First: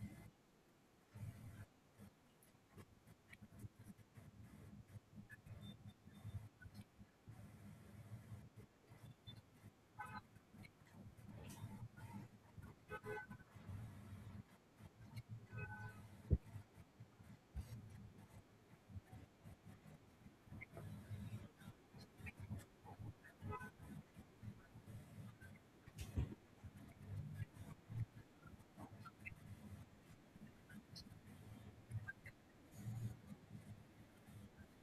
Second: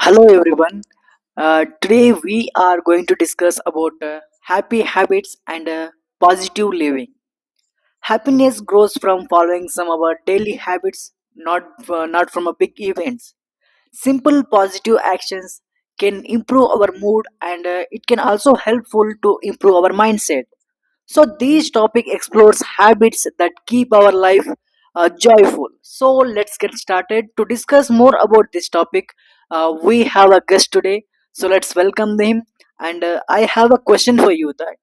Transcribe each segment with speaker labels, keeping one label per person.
Speaker 1: Hello everyone. Today we are going to discuss about happy habits and positive living. Happiness grows from following some of our daily habits, not from a big events, simple positive actions can improve our mood and it can also helpful to improve our mindset, so this topic explores habits that keep our life joyful. So let's get started to discuss more about this topic. We have a guest today, so let's welcome him. And I have a question for you that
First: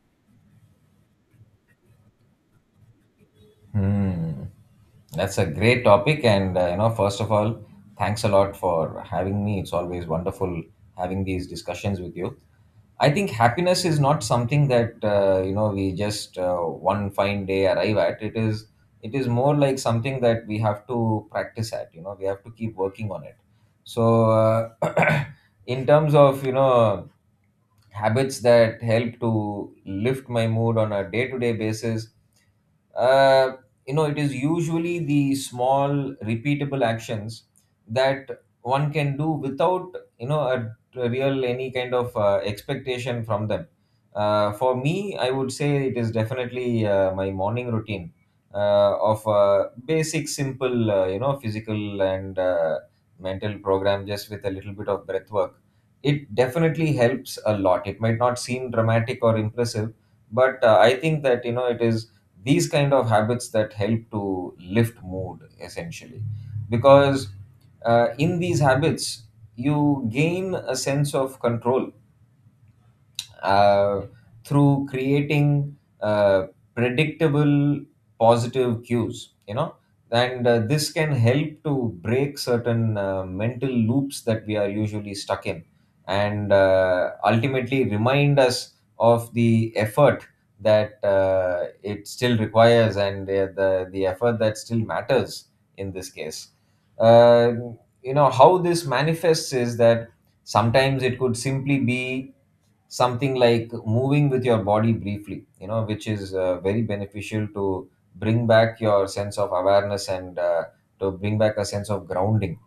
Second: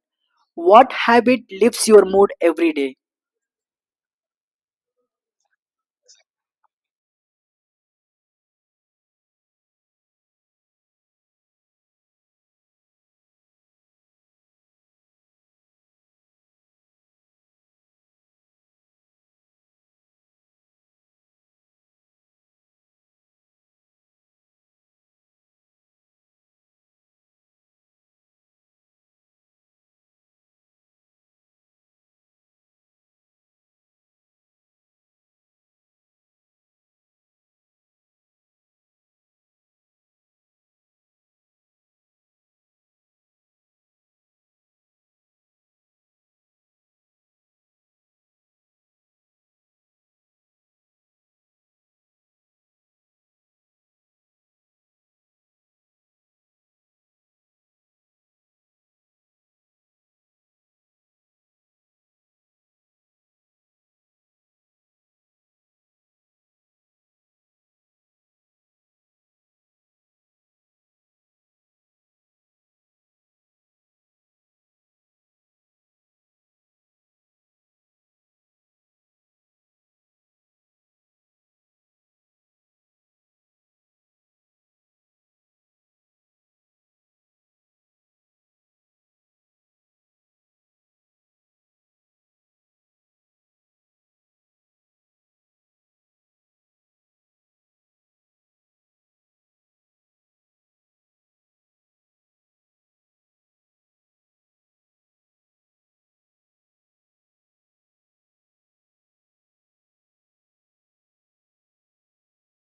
Speaker 1: what habit lifts your mood every day?
Speaker 2: Hmm. That's a great topic, and first of all, thanks a lot for having me. It's always wonderful having these discussions with you. I think happiness is not something that we just one fine day arrive at. It is more like something that we have to practice at. We have to keep working on it. So, in terms of habits that help to lift my mood on a day to day basis. Uh, it is usually the small repeatable actions that one can do without you know a, a real any kind of expectation from them. For me, I would say it is definitely my morning routine of basic simple, physical and mental program, just with a little bit of breath work. It definitely helps a lot. It might not seem dramatic or impressive, but I think that it is these kind of habits that help to lift mood essentially, because in these habits you gain a sense of control uh, through creating predictable positive cues, and this can help to break certain mental loops that we are usually stuck in, and ultimately remind us of the effort that it still requires, and the effort that still matters in this case. Uh, you know how this manifests is that sometimes it could simply be something like moving with your body briefly, which is very beneficial to bring back your sense of awareness, and to bring back a sense of grounding.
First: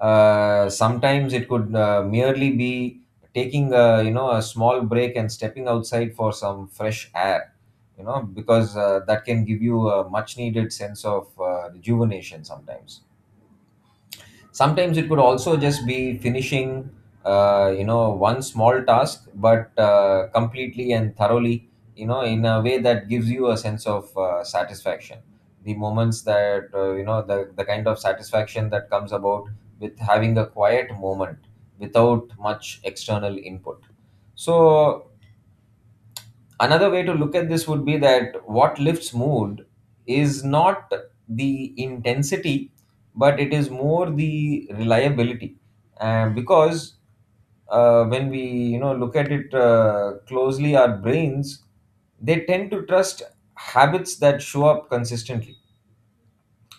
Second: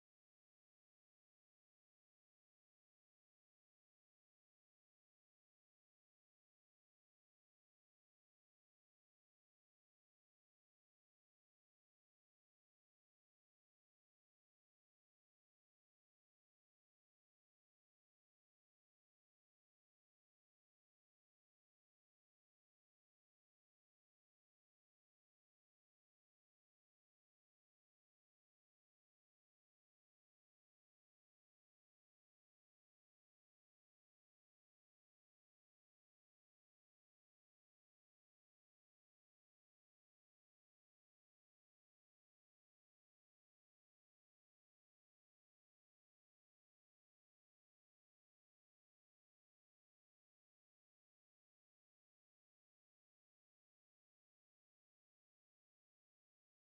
Speaker 2: Sometimes it could merely be taking a, you know a small break and stepping outside for some fresh air, because that can give you a much needed sense of rejuvenation sometimes. Sometimes it could also just be finishing one small task, but completely and thoroughly, in a way that gives you a sense of satisfaction, the moments that the kind of satisfaction that comes about with having a quiet moment, without much external input. So another way to look at this would be that what lifts mood is not the intensity, but it is more the reliability. And because when we look at it closely, our brains, they tend to trust habits that show up consistently.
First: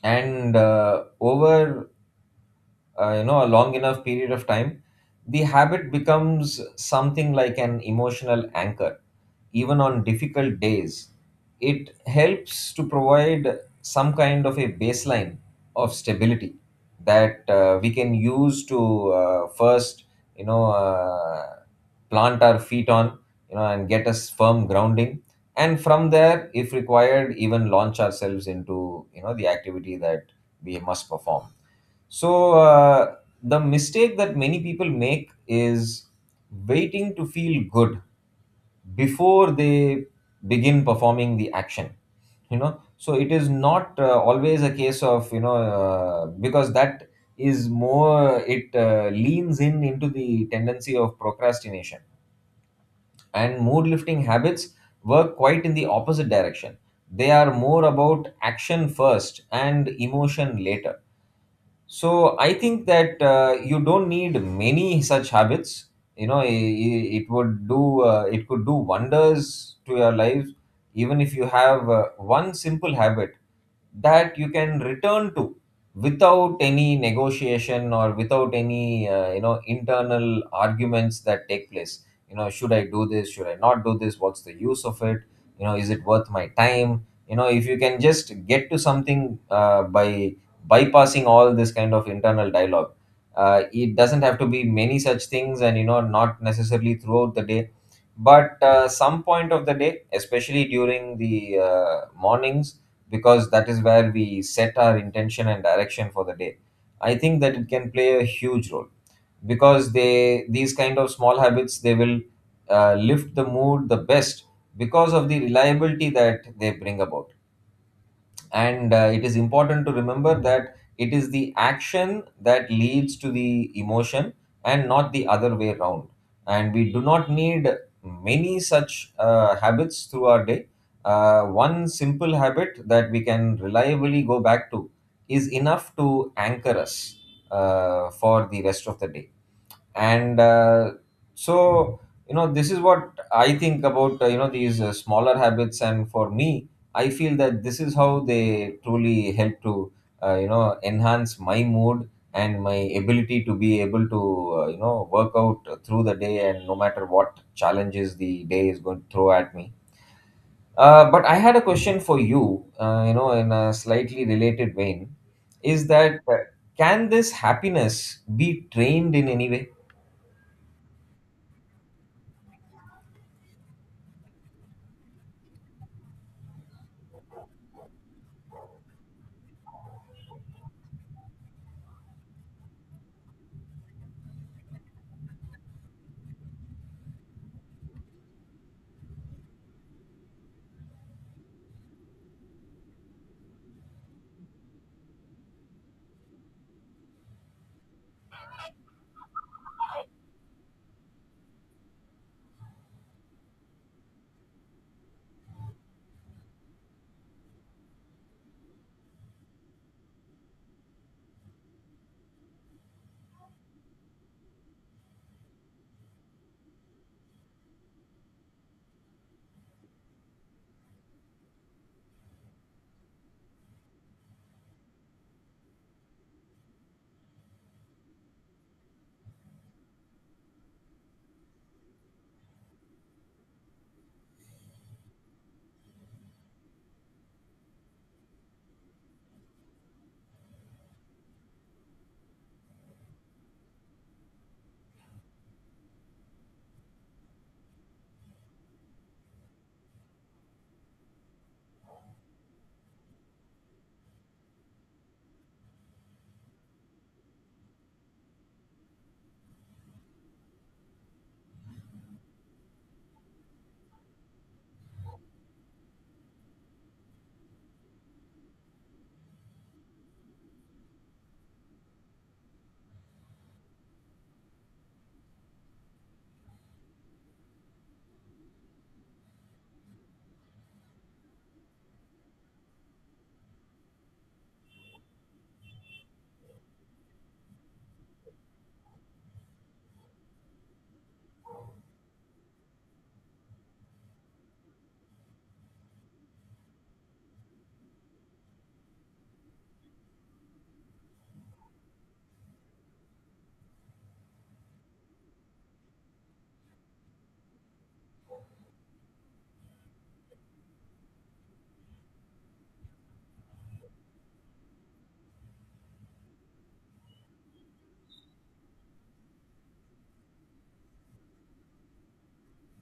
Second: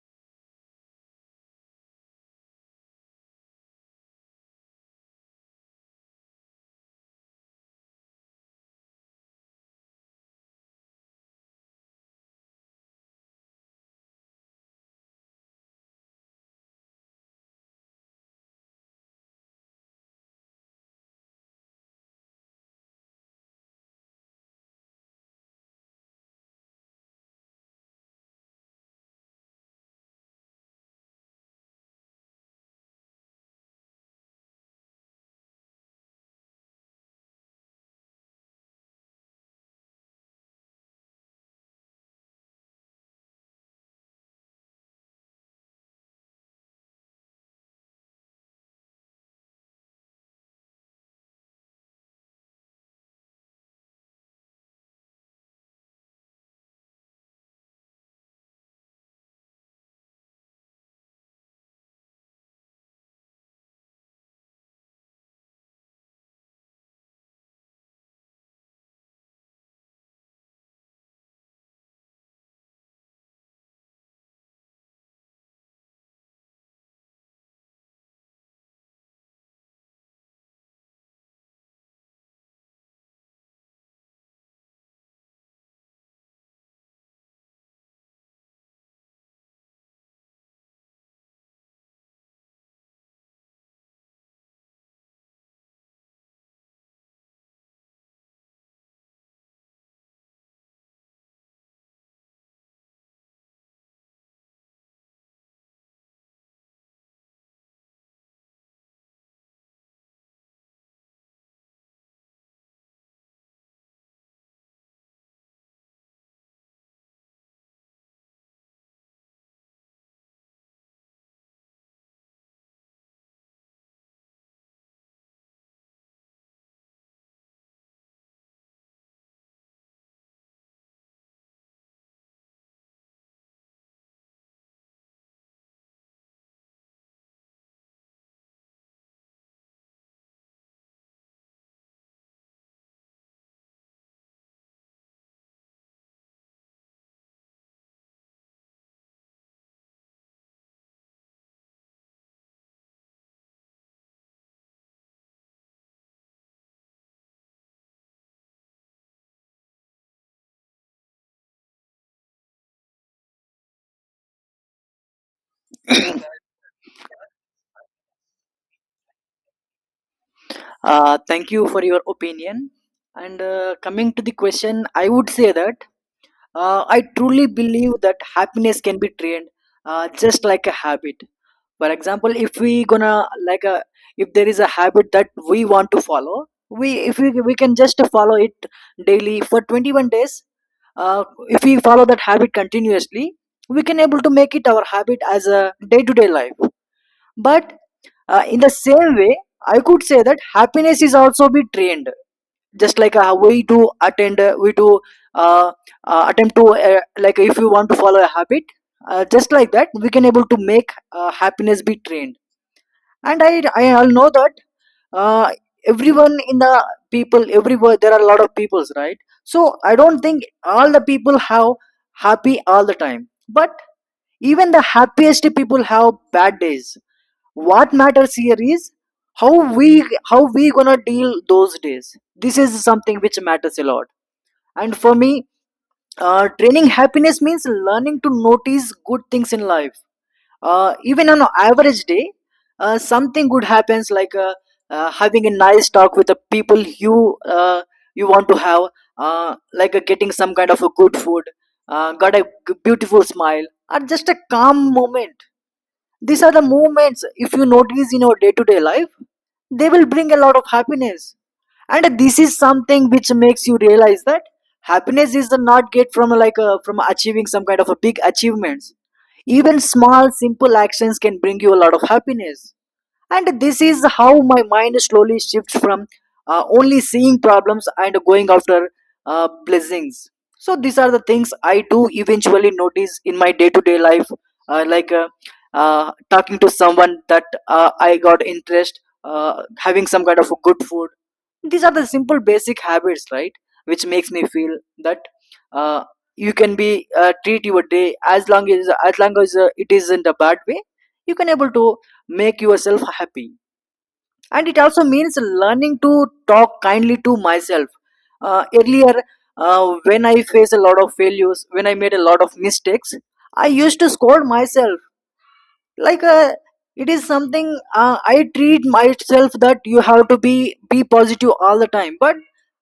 Speaker 2: And over a long enough period of time, the habit becomes something like an emotional anchor, even on difficult days. It helps to provide some kind of a baseline of stability that we can use to first, you know uh, plant our feet on, and get us firm grounding. And from there, if required, even launch ourselves into the activity that we must perform. So, the mistake that many people make is waiting to feel good before they begin performing the action. So, it is not always a case of, because that is more, it leans in into the tendency of procrastination. And mood lifting habits work quite in the opposite direction. They are more about action first and emotion later. So I think that you don't need many such habits. It could do wonders to your life, even if you have one simple habit that you can return to without any negotiation, or without any internal arguments that take place. Should I do this, should I not do this, what's the use of it, is it worth my time, if you can just get to something by bypassing all this kind of internal dialogue. It doesn't have to be many such things, and not necessarily throughout the day, but some point of the day, especially during the mornings, because that is where we set our intention and direction for the day. I think that it can play a huge role, because they, these kind of small habits, they will lift the mood the best, because of the reliability that they bring about. And it is important to remember that it is the action that leads to the emotion, and not the other way around. And we do not need many such habits through our day. One simple habit that we can reliably go back to is enough to anchor us for the rest of the day. And, so this is what I think about these smaller habits. And for me, I feel that this is how they truly help to enhance my mood and my ability to be able to work out through the day, and no matter what challenges the day is going to throw at me. But I had a question for you, you know in a slightly related vein. Is that, can this happiness be trained in any way?
Speaker 1: Thank you for your opinion. And coming to the question, I would say that I truly believe that happiness can be trained, just like a habit. For example, if we gonna like a, if there is a habit that we want to follow, we if we we can just follow it daily for 21 days. If we follow that habit continuously, we can able to make it our habit as a day to day life. But in the same way, I could say that happiness is also be trained, just like we do uh, attempt to like if you want to follow a habit, just like that we can able to make happiness be trained. And I all know that uh, everyone in the, people everywhere, there are a lot of peoples, right? So I don't think all the people have happy all the time, but even the happiest people have bad days. What matters here is how we, how we gonna deal those days. This is something which matters a lot. And for me, training happiness means learning to notice good things in life, even on an average day. Something good happens like having a nice talk with the people you you want to have, like getting some kind of a good food, got a beautiful smile or just a calm moment. These are the moments, if you notice in your day-to-day life, they will bring a lot of happiness. And this is something which makes you realize that happiness is not get from like a, from achieving some kind of a big achievements. Even small simple actions can bring you a lot of happiness. And this is how my mind slowly shifts from only seeing problems and going after blessings. So these are the things I do eventually notice in my day to day life, like talking to someone that I got interest, having some kind of a good food. These are the simple basic habits, right? Which makes me feel that uh, you can be treat your day as long as long as it is in the bad way, you can able to make yourself happy. And it also means learning to talk kindly to myself. Earlier, when I faced a lot of failures, when I made a lot of mistakes, I used to scold myself, like it is something I treat myself that you have to be positive all the time, but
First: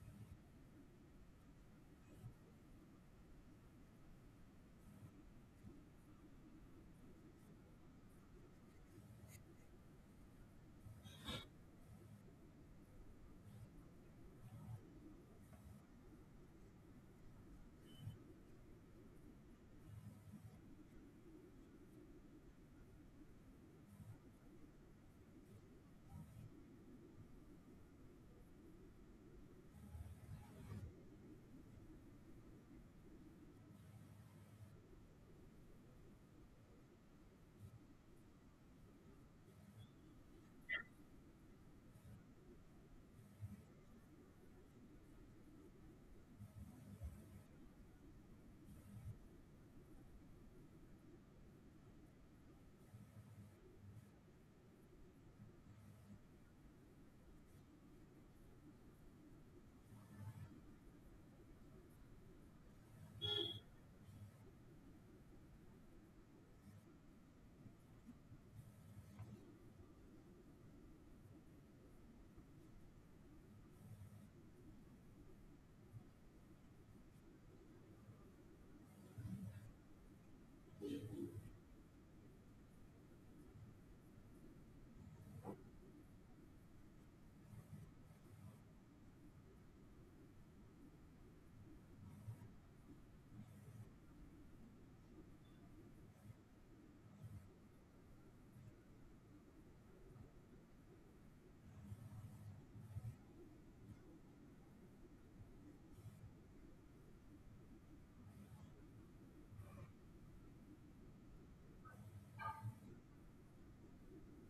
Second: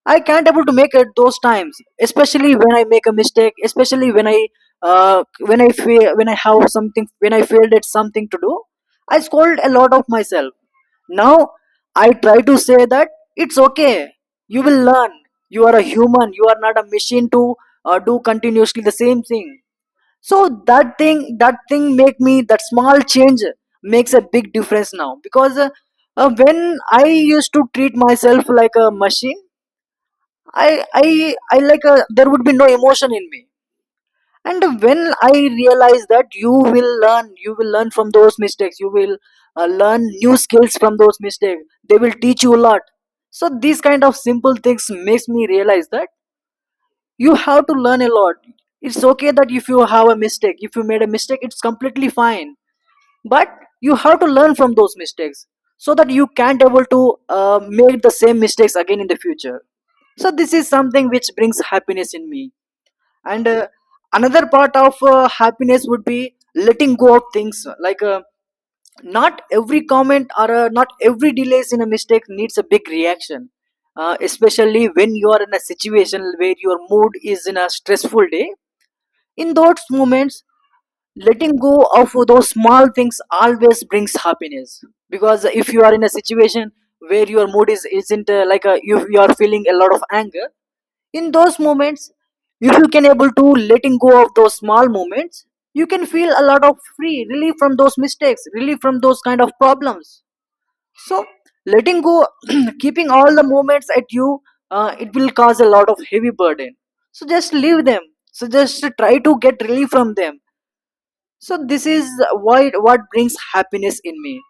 Speaker 1: I can't able to make it those times, especially when I make a mistake, especially when I when I fail, when I have something, when I failed at something to do, I scold a lot of myself. Now I try to say that it's okay, you will learn, you are a human, you are not a machine to do continuously the same thing. So that thing make me, that small change makes a big difference now. Because when I used to treat myself like a machine, I like a, there would be no emotion in me. And when I realize that you will learn, you will learn from those mistakes, you will learn new skills from those mistakes, they will teach you a lot. So these kind of simple things makes me realize that you have to learn a lot. It's okay that if you have a mistake, if you made a mistake, it's completely fine. But you have to learn from those mistakes so that you can't able to make the same mistakes again in the future. So this is something which brings happiness in me. And another part of happiness would be letting go of things, like not every comment or not every delays in a mistake needs a big reaction. Especially when you are in a situation where your mood is in a stressful day, in those moments, letting go of those small things always brings happiness. Because if you are in a situation where your mood is isn't like uh, you are feeling a lot of anger, in those moments, if you can able to letting go of those small moments, you can feel a lot of free, relief from those mistakes, relief from those kind of problems. So letting go, keeping all the moments at you, it will cause a lot of heavy burden. So just leave them, so just try to get relief from them. So this is what brings happiness in me.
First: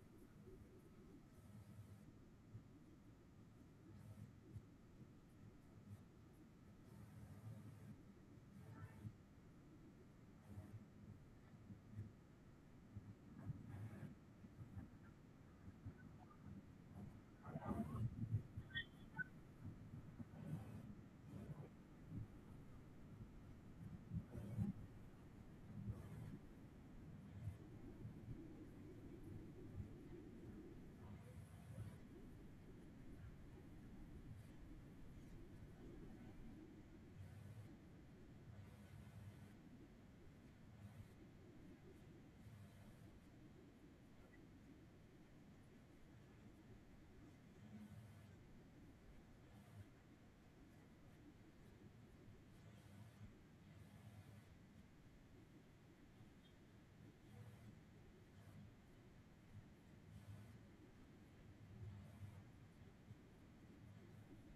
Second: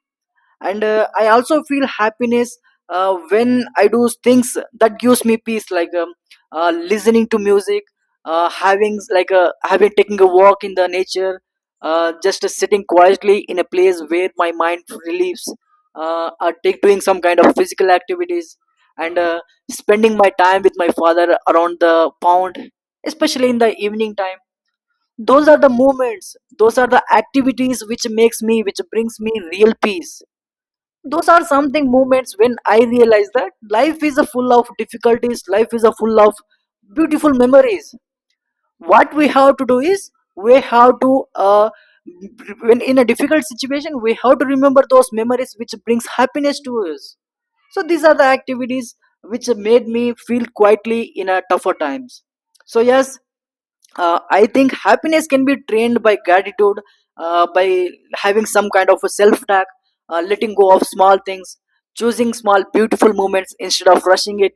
Speaker 1: And I also feel happiness when I do things that gives me peace, like listening to music, having like having, taking a walk in the nature, just sitting quietly in a place where my mind relieves, or take, doing some kind of physical activities. And spending my time with my father around the pond, especially in the evening time. Those are the moments, those are the activities which makes me, which brings me real peace. Those are something moments when I realize that life is a full of difficulties, life is a full of beautiful memories. What we have to do is, we have to when in a difficult situation, we have to remember those memories which brings happiness to us. So these are the activities which made me feel quietly in a tougher times. So yes, I think happiness can be trained by gratitude, by having some kind of a self talk, letting go of small things, choosing small beautiful moments instead of rushing it.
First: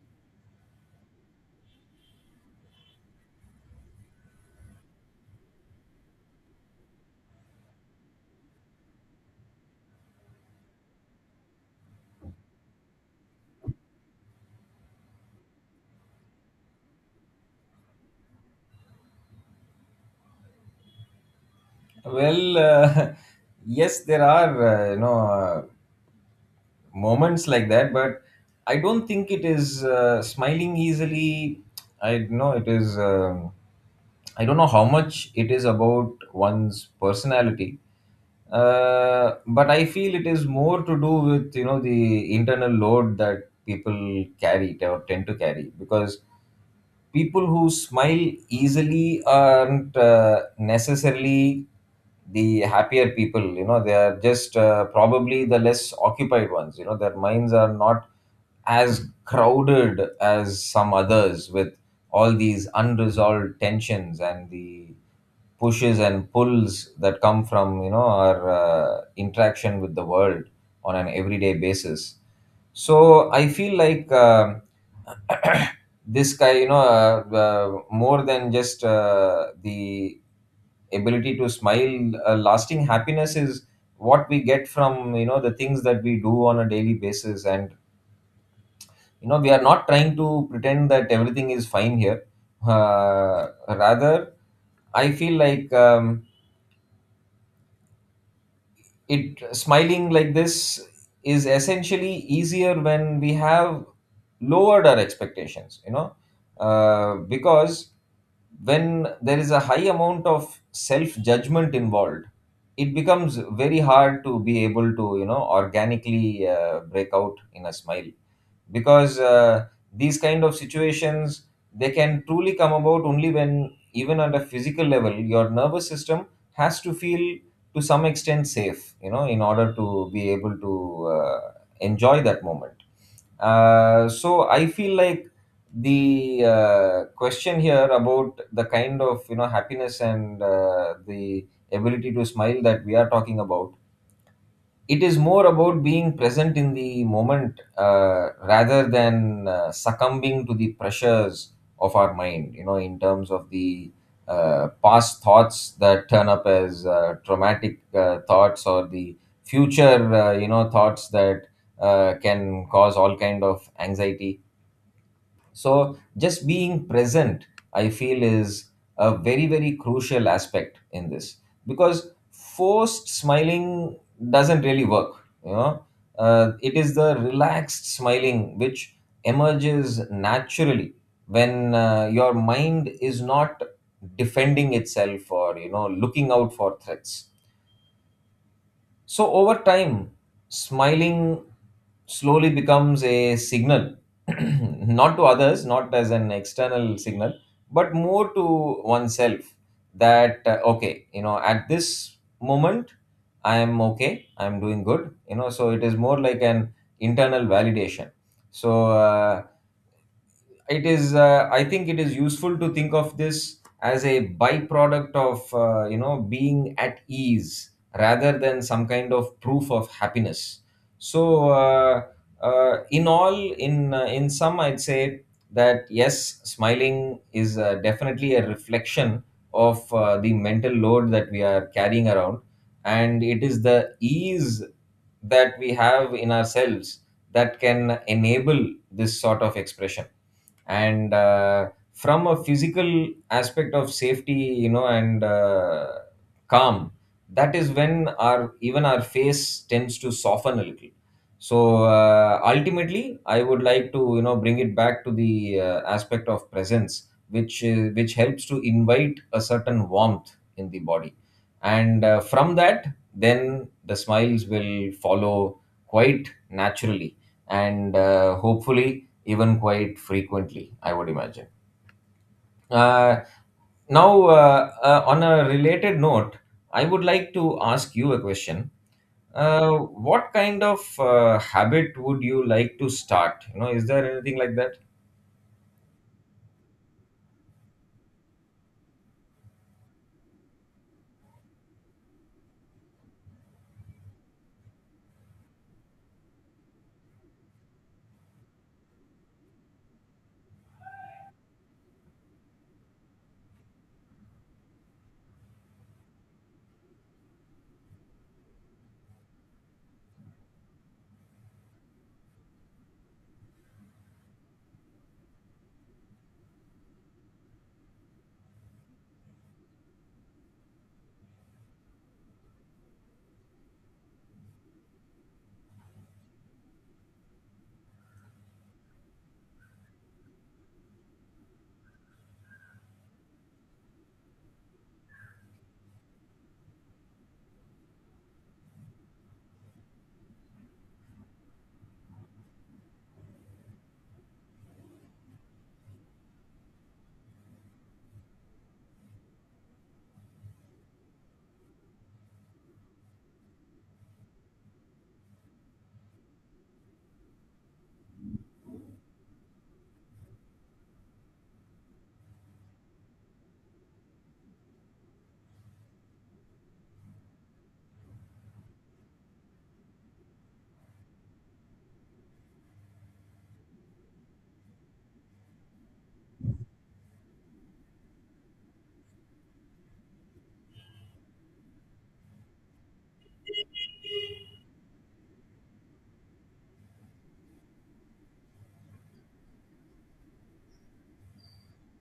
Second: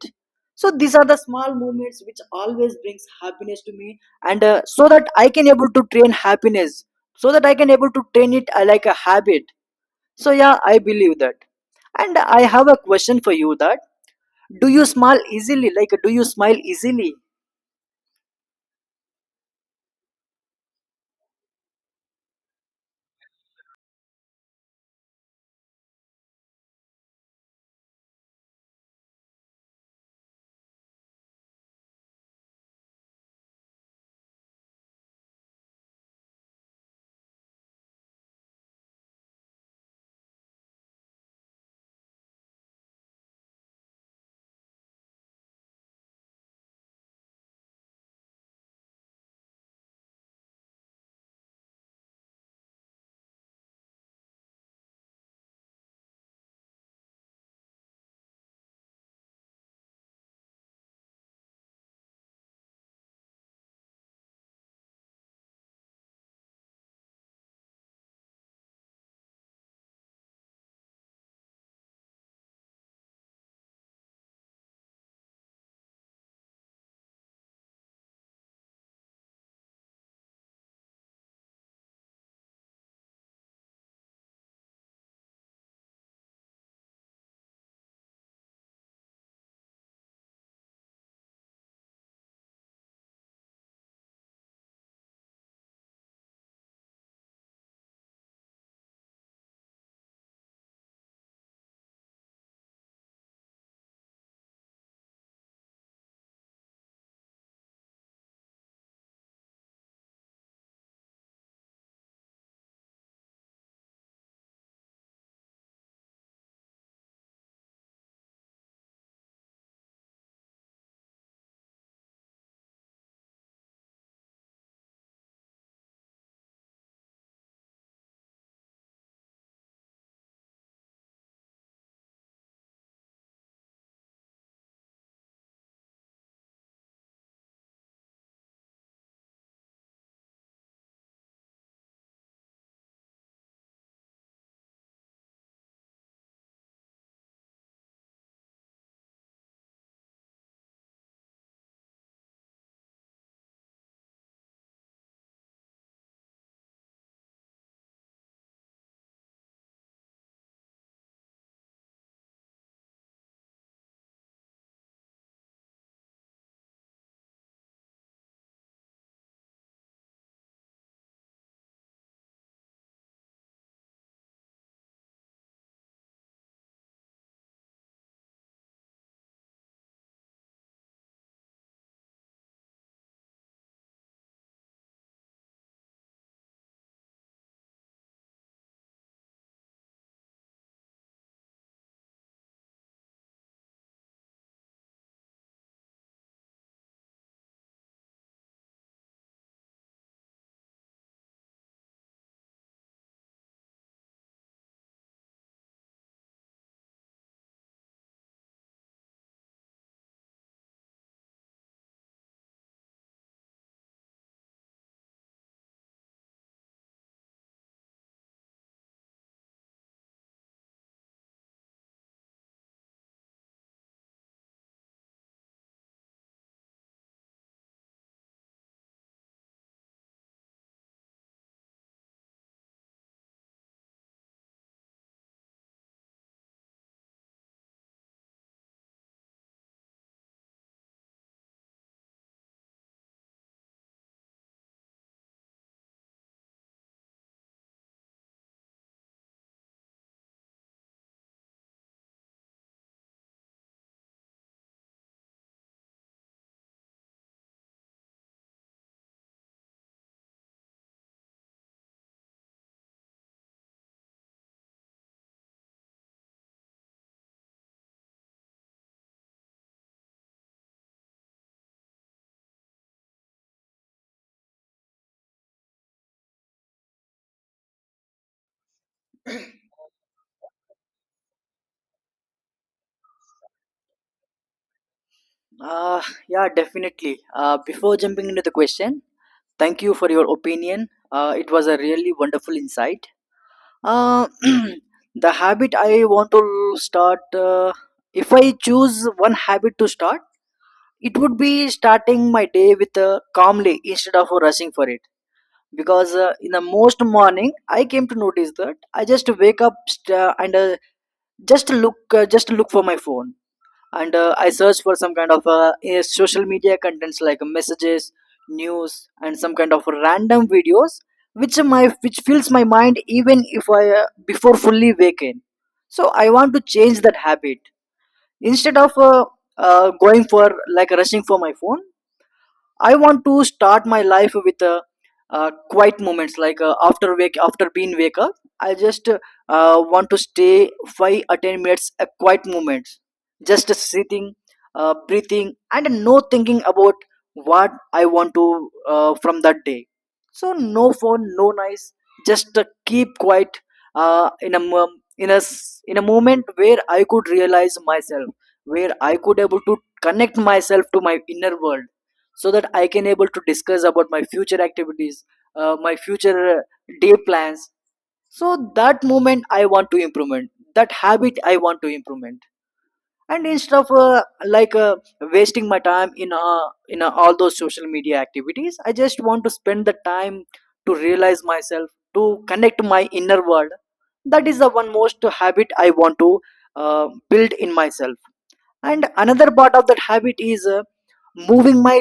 Speaker 1: So these are the small moments which always brings happiness to me. And so that I can able to train happiness, so that I can able to train it like a habit. So yeah, I believe that. And I have a question for you that, do you smile easily, like do you smile easily?
Speaker 2: Well, yes, there are moments like that, but I don't think it is smiling easily. I know it is. I don't know how much it is about one's personality, but I feel it is more to do with the internal load that people carry or tend to carry, because people who smile easily aren't necessarily the happier people. They are just probably the less occupied ones. Their minds are not as crowded as some others, with all these unresolved tensions and the pushes and pulls that come from our interaction with the world on an everyday basis. So I feel like this guy, more than just the ability to smile, lasting happiness is what we get from the things that we do on a daily basis. And we are not trying to pretend that everything is fine here. Uh, rather i feel like, it smiling like this is essentially easier when we have lowered our expectations, because when there is a high amount of self judgment involved, it becomes very hard to be able to organically break out in a smile, because these kind of situations, they can truly come about only when, even at a physical level, your nervous system has to feel, to some extent, safe, in order to be able to enjoy that moment. So I feel like the question here about the kind of happiness and the ability to smile that we are talking about, it is more about being present in the moment, rather than succumbing to the pressures of our mind, in terms of the past thoughts that turn up as traumatic thoughts, or the future thoughts that can cause all kind of anxiety. So just being present, I feel, is a very, very crucial aspect in this, because forced smiling doesn't really work. You know, it is the relaxed smiling which emerges naturally when your mind is not defending itself, or looking out for threats. So over time, smiling slowly becomes a signal, not to others, not as an external signal, but more to oneself that, okay, at this moment, I am okay, I am doing good, so it is more like an internal validation. So, it is I think it is useful to think of this as a byproduct of being at ease, rather than some kind of proof of happiness. So, in all in sum, I'd say that yes, smiling is definitely a reflection of the mental load that we are carrying around, and it is the ease that we have in ourselves that can enable this sort of expression. And from a physical aspect of safety, and calm, that is when our, even our face tends to soften a little. So, ultimately I would like to bring it back to the aspect of presence, which which helps to invite a certain warmth in the body. And from that, then the smiles will follow quite naturally, and hopefully, even quite frequently, I would imagine. Uh, now, on a related note, I would like to ask you a question. What kind of habit would you like to start? Is there anything like that?
Speaker 1: Uh, yeah, definitely. Before jumping into the question, thank you for your opinion. It was a really wonderful insight. Uh, the habit I want to start, if I choose one habit to start, it would be starting my day with calmly instead of rushing for it. Because in the most morning, I came to notice that I just wake up and just look for my phone. And I searched for some kind of social media contents like messages, news and some kind of random videos, which my, which fills my mind even if I before fully waken. So I want to change that habit. Instead of going for, like rushing for my phone, I want to start my life with quiet moments, like after wake, after being wake up, I just want to stay 5 or 10 minutes a quiet moments, just sitting, breathing, and no thinking about what I want to from that day. So no phone, no noise, just keep quiet in a moment where I could realize myself, where I could able to connect myself to my inner world so that I can able to discuss about my future activities, my future day plans. So that moment I want to improvement that habit, I want to improvement. And instead of wasting my time in all those social media activities, I just want to spend the time to realize myself, to connect my inner world. That is the one most habit I want to uh, build in myself. And another part of that habit is, moving my,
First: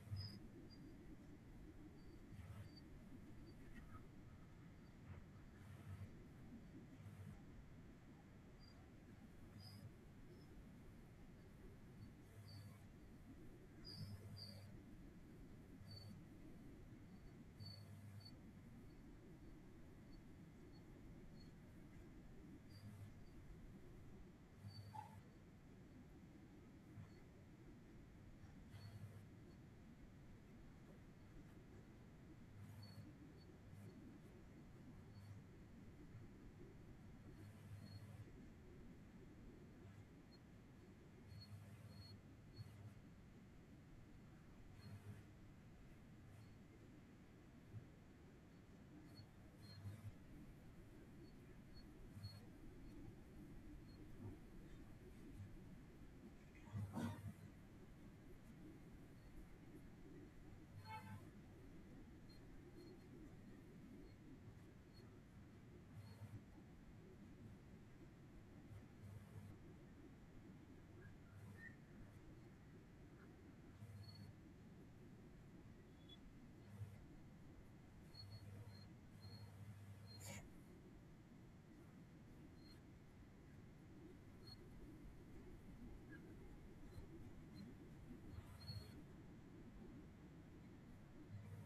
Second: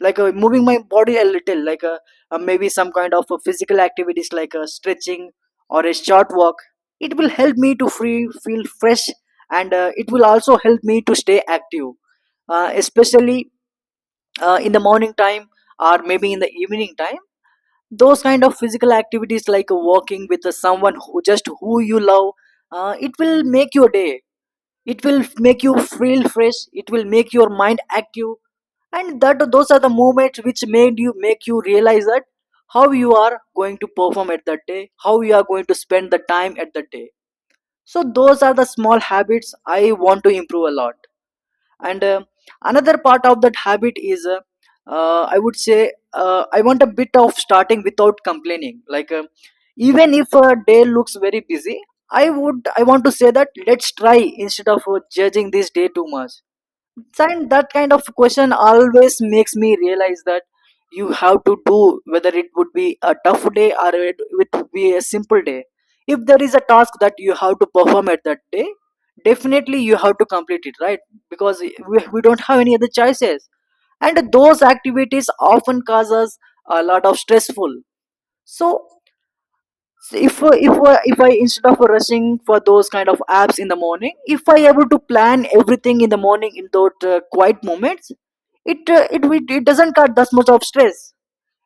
Speaker 1: moving my body a little, maybe some kind of physical activities like stretching or a short walk. It will help me to free feel fresh, and it will also help me to stay active, especially in the morning time or maybe in the evening time. Those kind of physical activities like walking with someone who just who you love, it will make your day, it will make you feel fresh, it will make your mind active. And that those are the moments which made you make you realize that how you are going to perform at that day, how you are going to spend the time at that day. So those are the small habits I want to improve a lot. And another part of that habit is I would say, I want a bit of starting without complaining. Even if a day looks very busy, I would I want to say that let's try, instead of judging this day too much. And that kind of question always makes me realize that you have to do, whether it would be a tough day or it would be a simple day. If there is a task that you have to perform at that day, definitely you have to complete it, right? Because we don't have any other choices, and those activities often cause us a lot of stressful. So so if if I, instead of rushing for those kind of apps in the morning, if I able to plan everything in the morning in those quiet moments, it doesn't cut that much of stress.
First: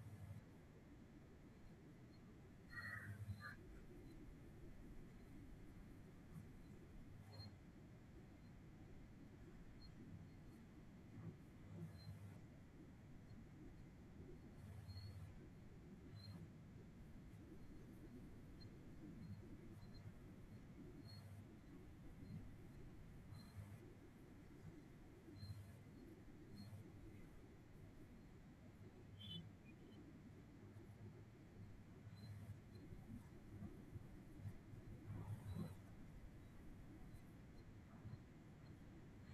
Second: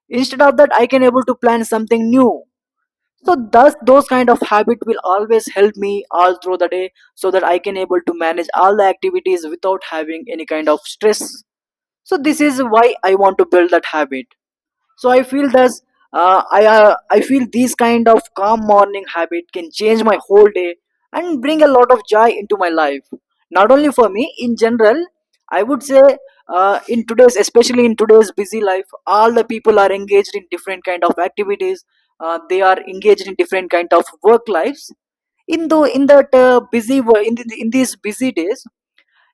Speaker 1: Instead of that, I can able to plan something new. So thus those kind of habit will always help me all through the day, so that I can able to manage all the activities without having any kind of stress. So this is why I want to build that habit. So I feel thus, I feel these kind of calm morning habit can change my whole day and bring a lot of joy into my life. Not only for me, in general, I would say in today's, especially in today's busy life, all the people are engaged in different kind of activities. They are engaged in different kind of work lives. In though in that busy wo- in, the, In these busy days,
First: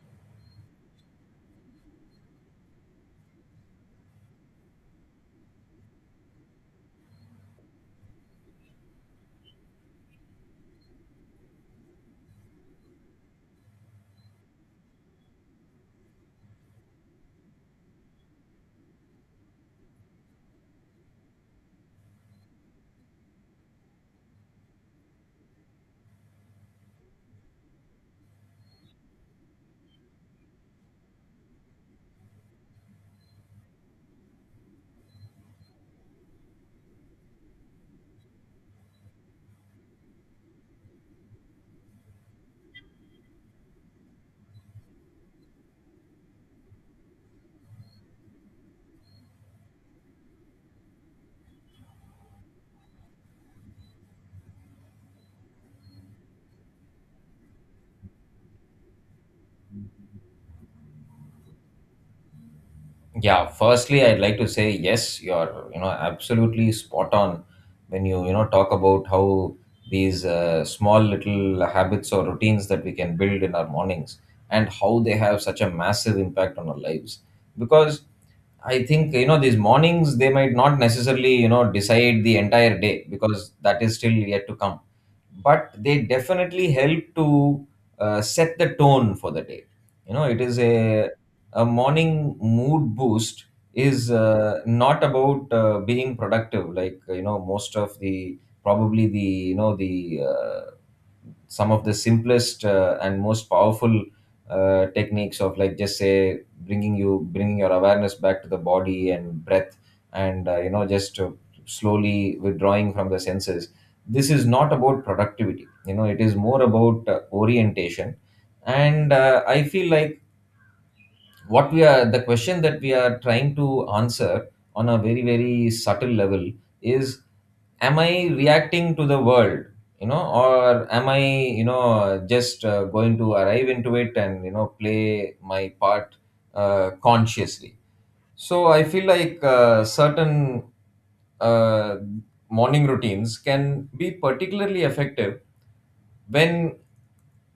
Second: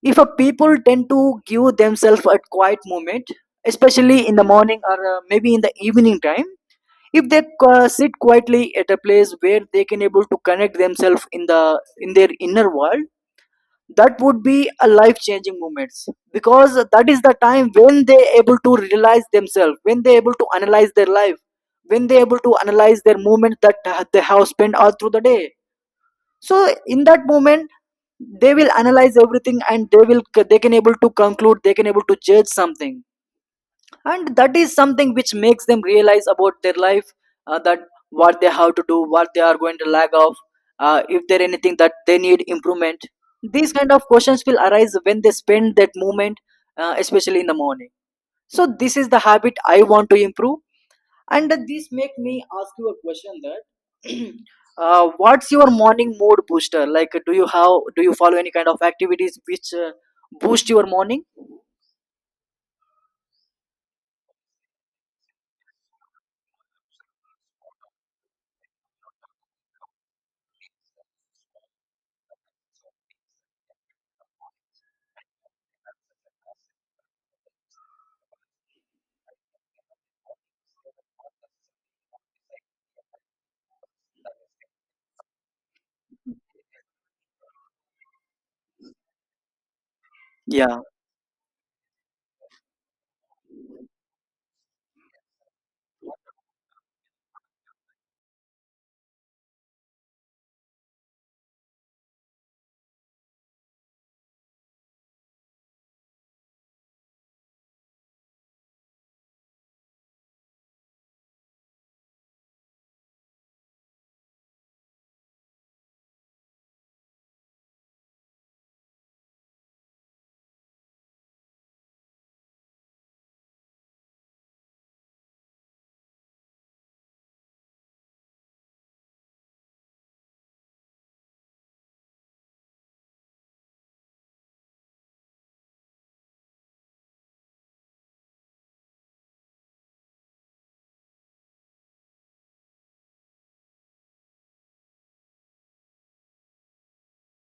Speaker 1: if a people tend to give themselves a quiet moment, especially in the morning or maybe in the evening time, if they sit quietly at a place where they can able to connect themselves in the in their inner world, that would be a life changing moments, because that is the time when they able to realize themselves, when they able to analyze their life, when they able to analyze their moment that they have spent all through the day. So in that moment they will analyze everything, and they will they can able to conclude, they can able to judge something. And that is something which makes them realize about their life, that what they have to do, what they are going to lag off, if there anything that they need improvement. These kind of questions will arise when they spend that moment, especially in the morning. So this is the habit I want to improve, and this make me ask you a question. Uh, what's your morning mood booster? Like, do you have do you follow any kind of activities which boost your morning?
Speaker 2: Yeah, firstly, I'd like to say yes, you're absolutely spot on when you know talk about how these small little habits or routines that we can build in our mornings, and how they have such a massive impact on our lives. Because I think these mornings, they might not necessarily decide the entire day because that is still yet to come, but they definitely help to set the tone for the day. You know, it is
Speaker 1: Yeah.
Speaker 2: a morning mood boost, is not about being productive. Like most of the, probably the, the some of the simplest and most powerful techniques of, like, just say bringing you bringing your awareness back to the body and breath, and just slowly withdrawing from the senses. This is not about productivity. You know, it is more about orientation. And I feel like what we are the question that we are trying to answer on a very, very subtle level is, am I reacting to the world, you know, or am I, just going to arrive into it and, you know, play my part consciously. So I feel like certain uh, morning routines can be particularly effective when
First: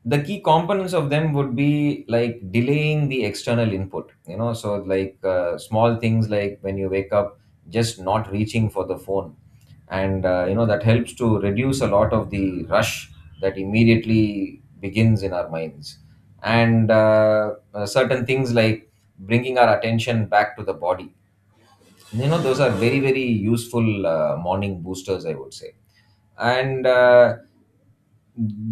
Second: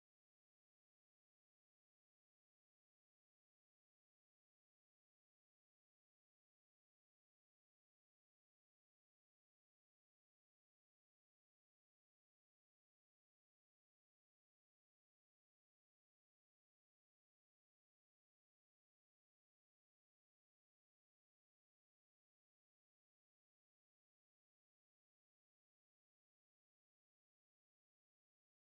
Speaker 2: the key components of them would be, like, delaying the external input. You know, so like small things, like when you wake up, just not reaching for the phone. And that helps to reduce a lot of the rush that immediately begins in our minds. And certain things like bringing our attention back to the body. You know, those are very, very useful morning boosters, I would say. And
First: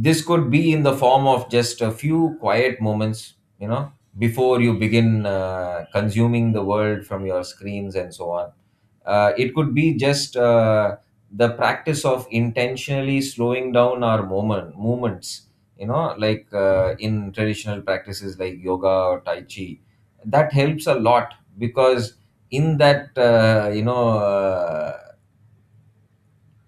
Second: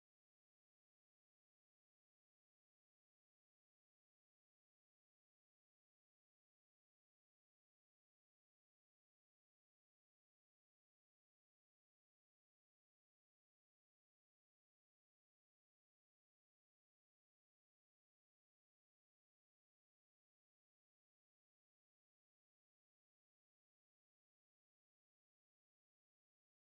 Speaker 2: this could be in the form of just a few quiet moments, you know, before you begin consuming the world from your screens and so on. It could be just the practice of intentionally slowing down our moment movements, you know, like in traditional practices like yoga or tai chi. That helps a lot, because in that, uh, you know uh,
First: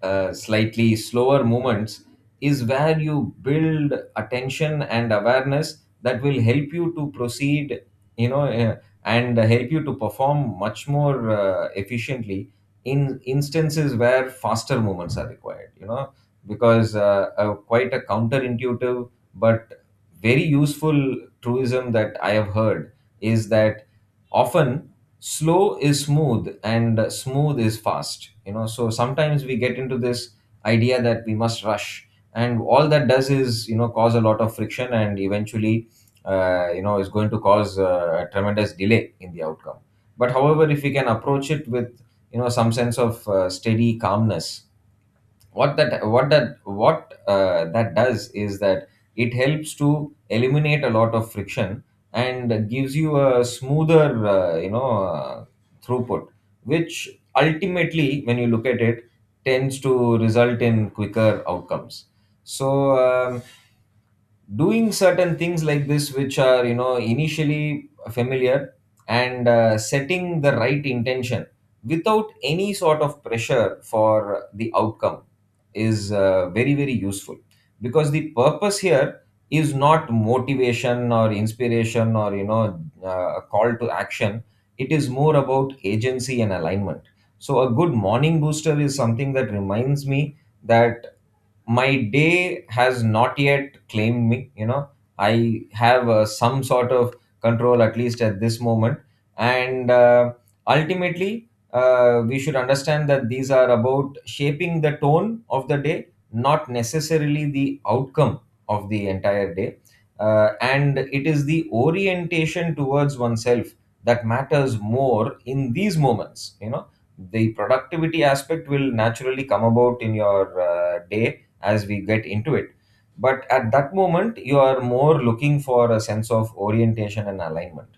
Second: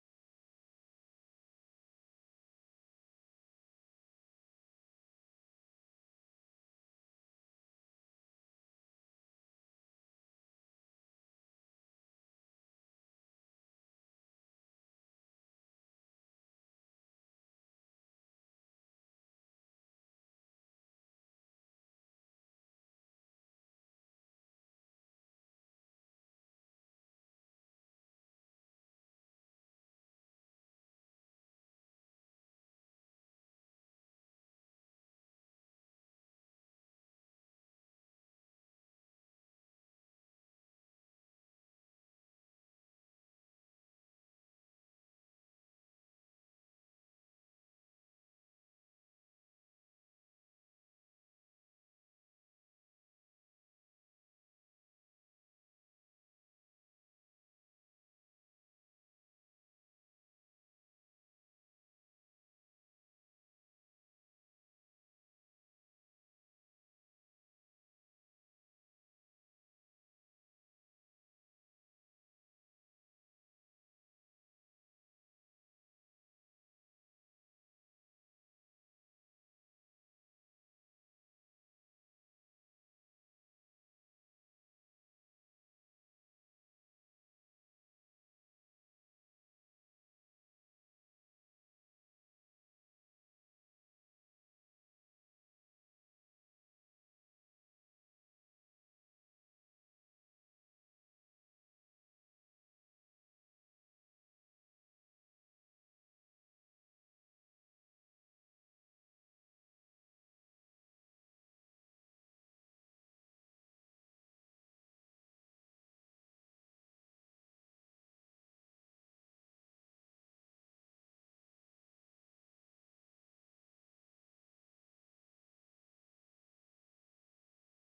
Speaker 2: uh, slightly slower movements is where you build attention and awareness that will help you to proceed, you know uh, and help you to perform much more efficiently in instances where faster movements are required. You know, because quite a counterintuitive but very useful truism that I have heard is that, often, slow is smooth and smooth is fast. You know, so sometimes we get into this idea that we must rush, and all that does is, you know, cause a lot of friction, and eventually is going to cause a tremendous delay in the outcome. But however, if we can approach it with, you know, some sense of steady calmness, what that does is that it helps to eliminate a lot of friction and gives you a smoother throughput, which, ultimately, when you look at it, tends to result in quicker outcomes. So um, doing certain things like this, which are, you know, initially familiar, and setting the right intention without any sort of pressure for the outcome, is very, very useful. Because the purpose here is not motivation or inspiration or, you know, a call to action. It is more about agency and alignment. So a good morning booster is something that reminds me that my day has not yet claimed me. You know, I have some sort of control, at least at this moment. And ultimately, we should understand that these are about shaping the tone of the day, not necessarily the outcome of the entire day. And it is the orientation towards oneself that matters more in these moments. You know, the productivity aspect will naturally come about in your day as we get into it. But at that moment, you are more looking for a sense of orientation and alignment.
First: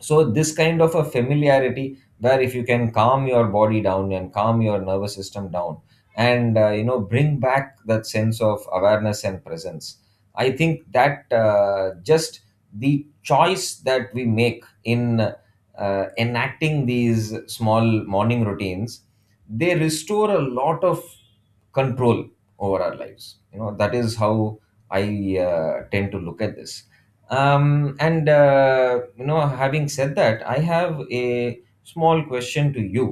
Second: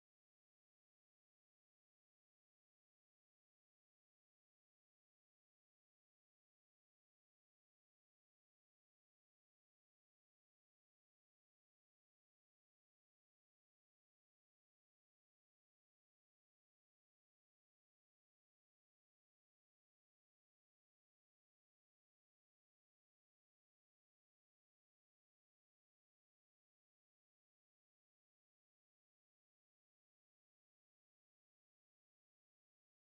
Speaker 2: So this kind of a familiarity, where if you can calm your body down and calm your nervous system down and bring back that sense of awareness and presence, I think that just the choice that we make in enacting these small morning routines, they restore a lot of control over our lives. You know, that is how I tend to look at this. And having said that, I have a small question to you.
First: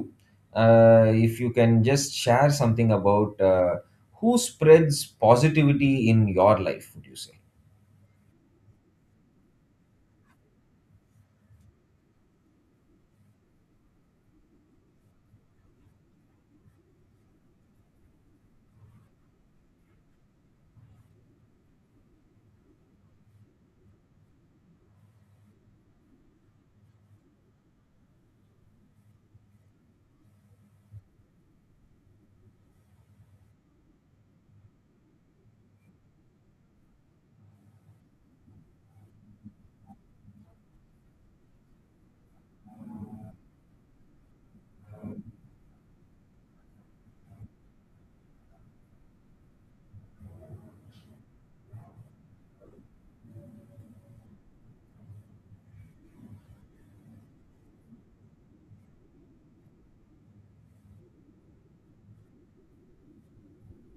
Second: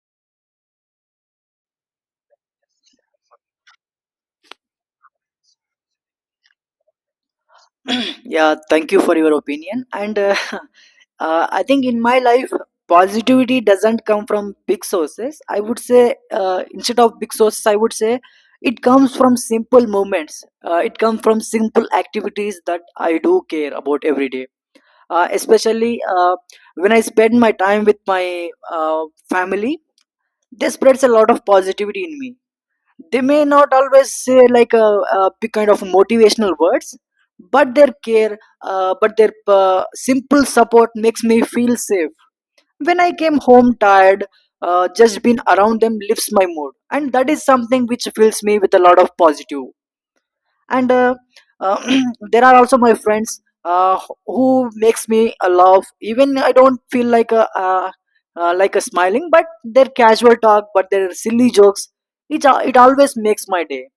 Speaker 2: If you can just share something about, who spreads positivity in your life, would you say?
Speaker 1: Yeah, thank you for your opinion. And I think in my life, positivity doesn't come from big sources. I would say, instead of big sources, I would say it comes from simple moments. It comes from simple activities that I do care about every day. Especially When I spend my time with my uh, family, they spreads a lot of positivity in me. They may not always say a big kind of motivational words, but their care, but their simple support makes me feel safe. When I came home tired, just being around them lifts my mood, and that is something which fills me with a lot of positive. And uh, there are also my friends, who makes me laugh even I don't feel like a smiling. But their casual talk, but their silly jokes, it always makes my day.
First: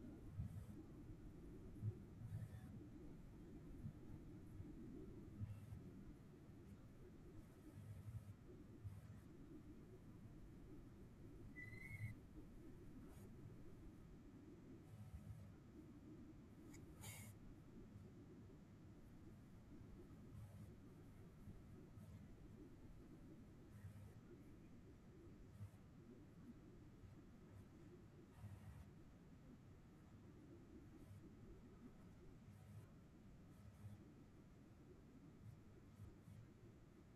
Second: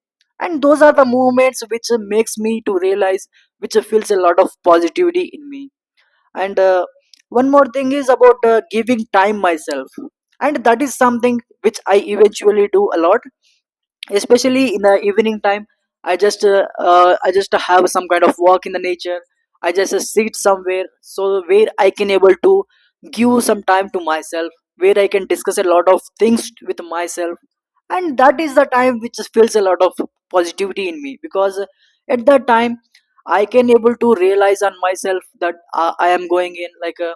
Speaker 1: And those are the moments which makes me to realize, which feels a lot of positivity in me. And one more thing is about giving time myself, and that is something which I eventually do a lot, especially in the evening time. I just I just have some kind of walk in the nature. I just sit somewhere so where I can able to give some time to myself, where I can discuss a lot of things with myself. And that is the time which feels a lot of positivity in me, because at that time I can able to realize on myself that I am going in like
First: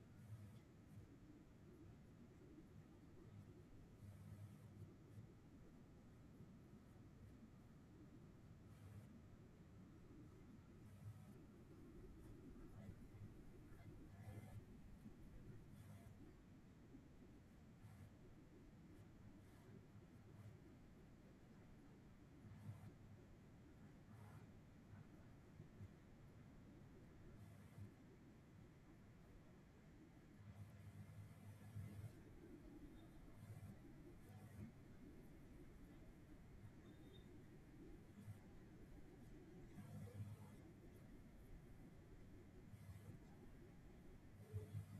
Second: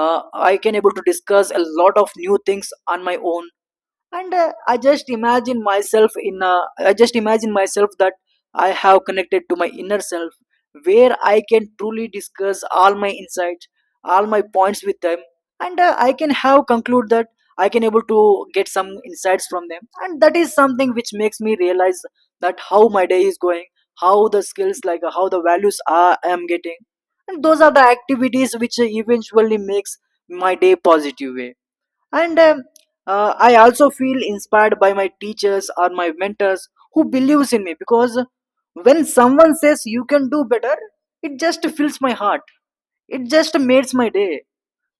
Speaker 1: uh, I can able to discuss a lot of new things on my own. And I just imagine myself I just imagine myself that I have connected to my inner self, where I can truly discuss all my insights, all my points with them. And I can have conclude that I can able to get some insights from them, and that is something which makes me realize that how my day is going, how the skills how the values are I am getting. And those are the activities which eventually makes my day positive way. And I also feel inspired by my teachers or my mentors who believes in me, because when someone says you can do better, it just fills my heart, it just makes my day.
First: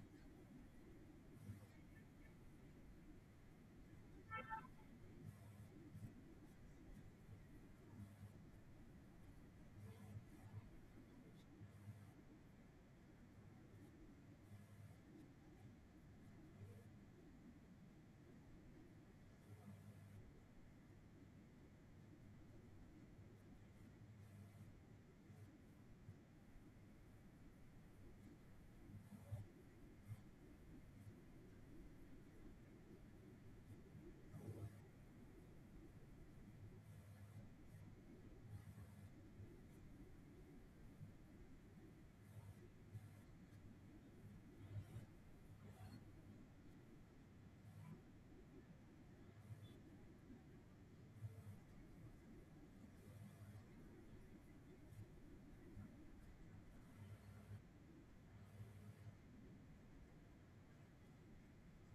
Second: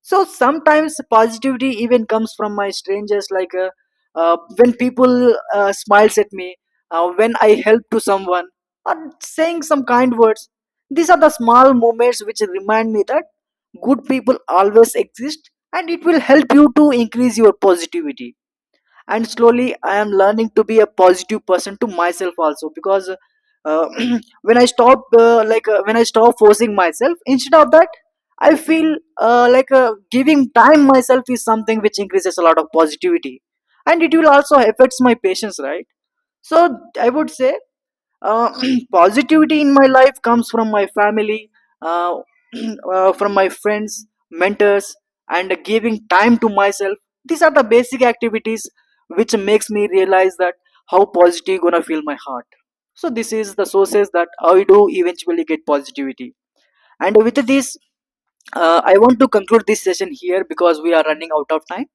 Speaker 1: So sometimes positivity even comes from my strangers, when people smiles at me, when I help to someone, or saying some kind words. These are the small moments which remind me that good people always exist, and it will help you to increase your positivity. And slowly I am learning to be a positive person to myself also, because uh, when I stop when I stop forcing myself, instead of that I feel giving time myself is something which increases a lot of positivity, and it will also affects my patience, right? So I would say, uh, positivity in my life comes from my family, uh, from my friends mentors, and giving time to myself. These are the basic activities which makes me realize that how positive gonna feel my heart. So this is the sources that I do eventually get positivity. And with this, I want to conclude this session here because we are running out of time.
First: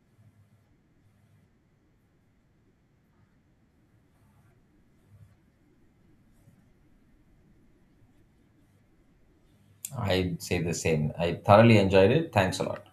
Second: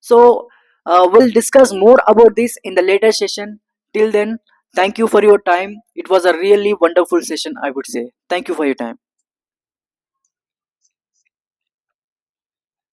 Speaker 1: So we'll discuss more about this in the later session. Till then, thank you for your time. It was a really wonderful session, I would say. Thank you for your time.
Speaker 2: I'd say the same. I thoroughly enjoyed it. Thanks a lot.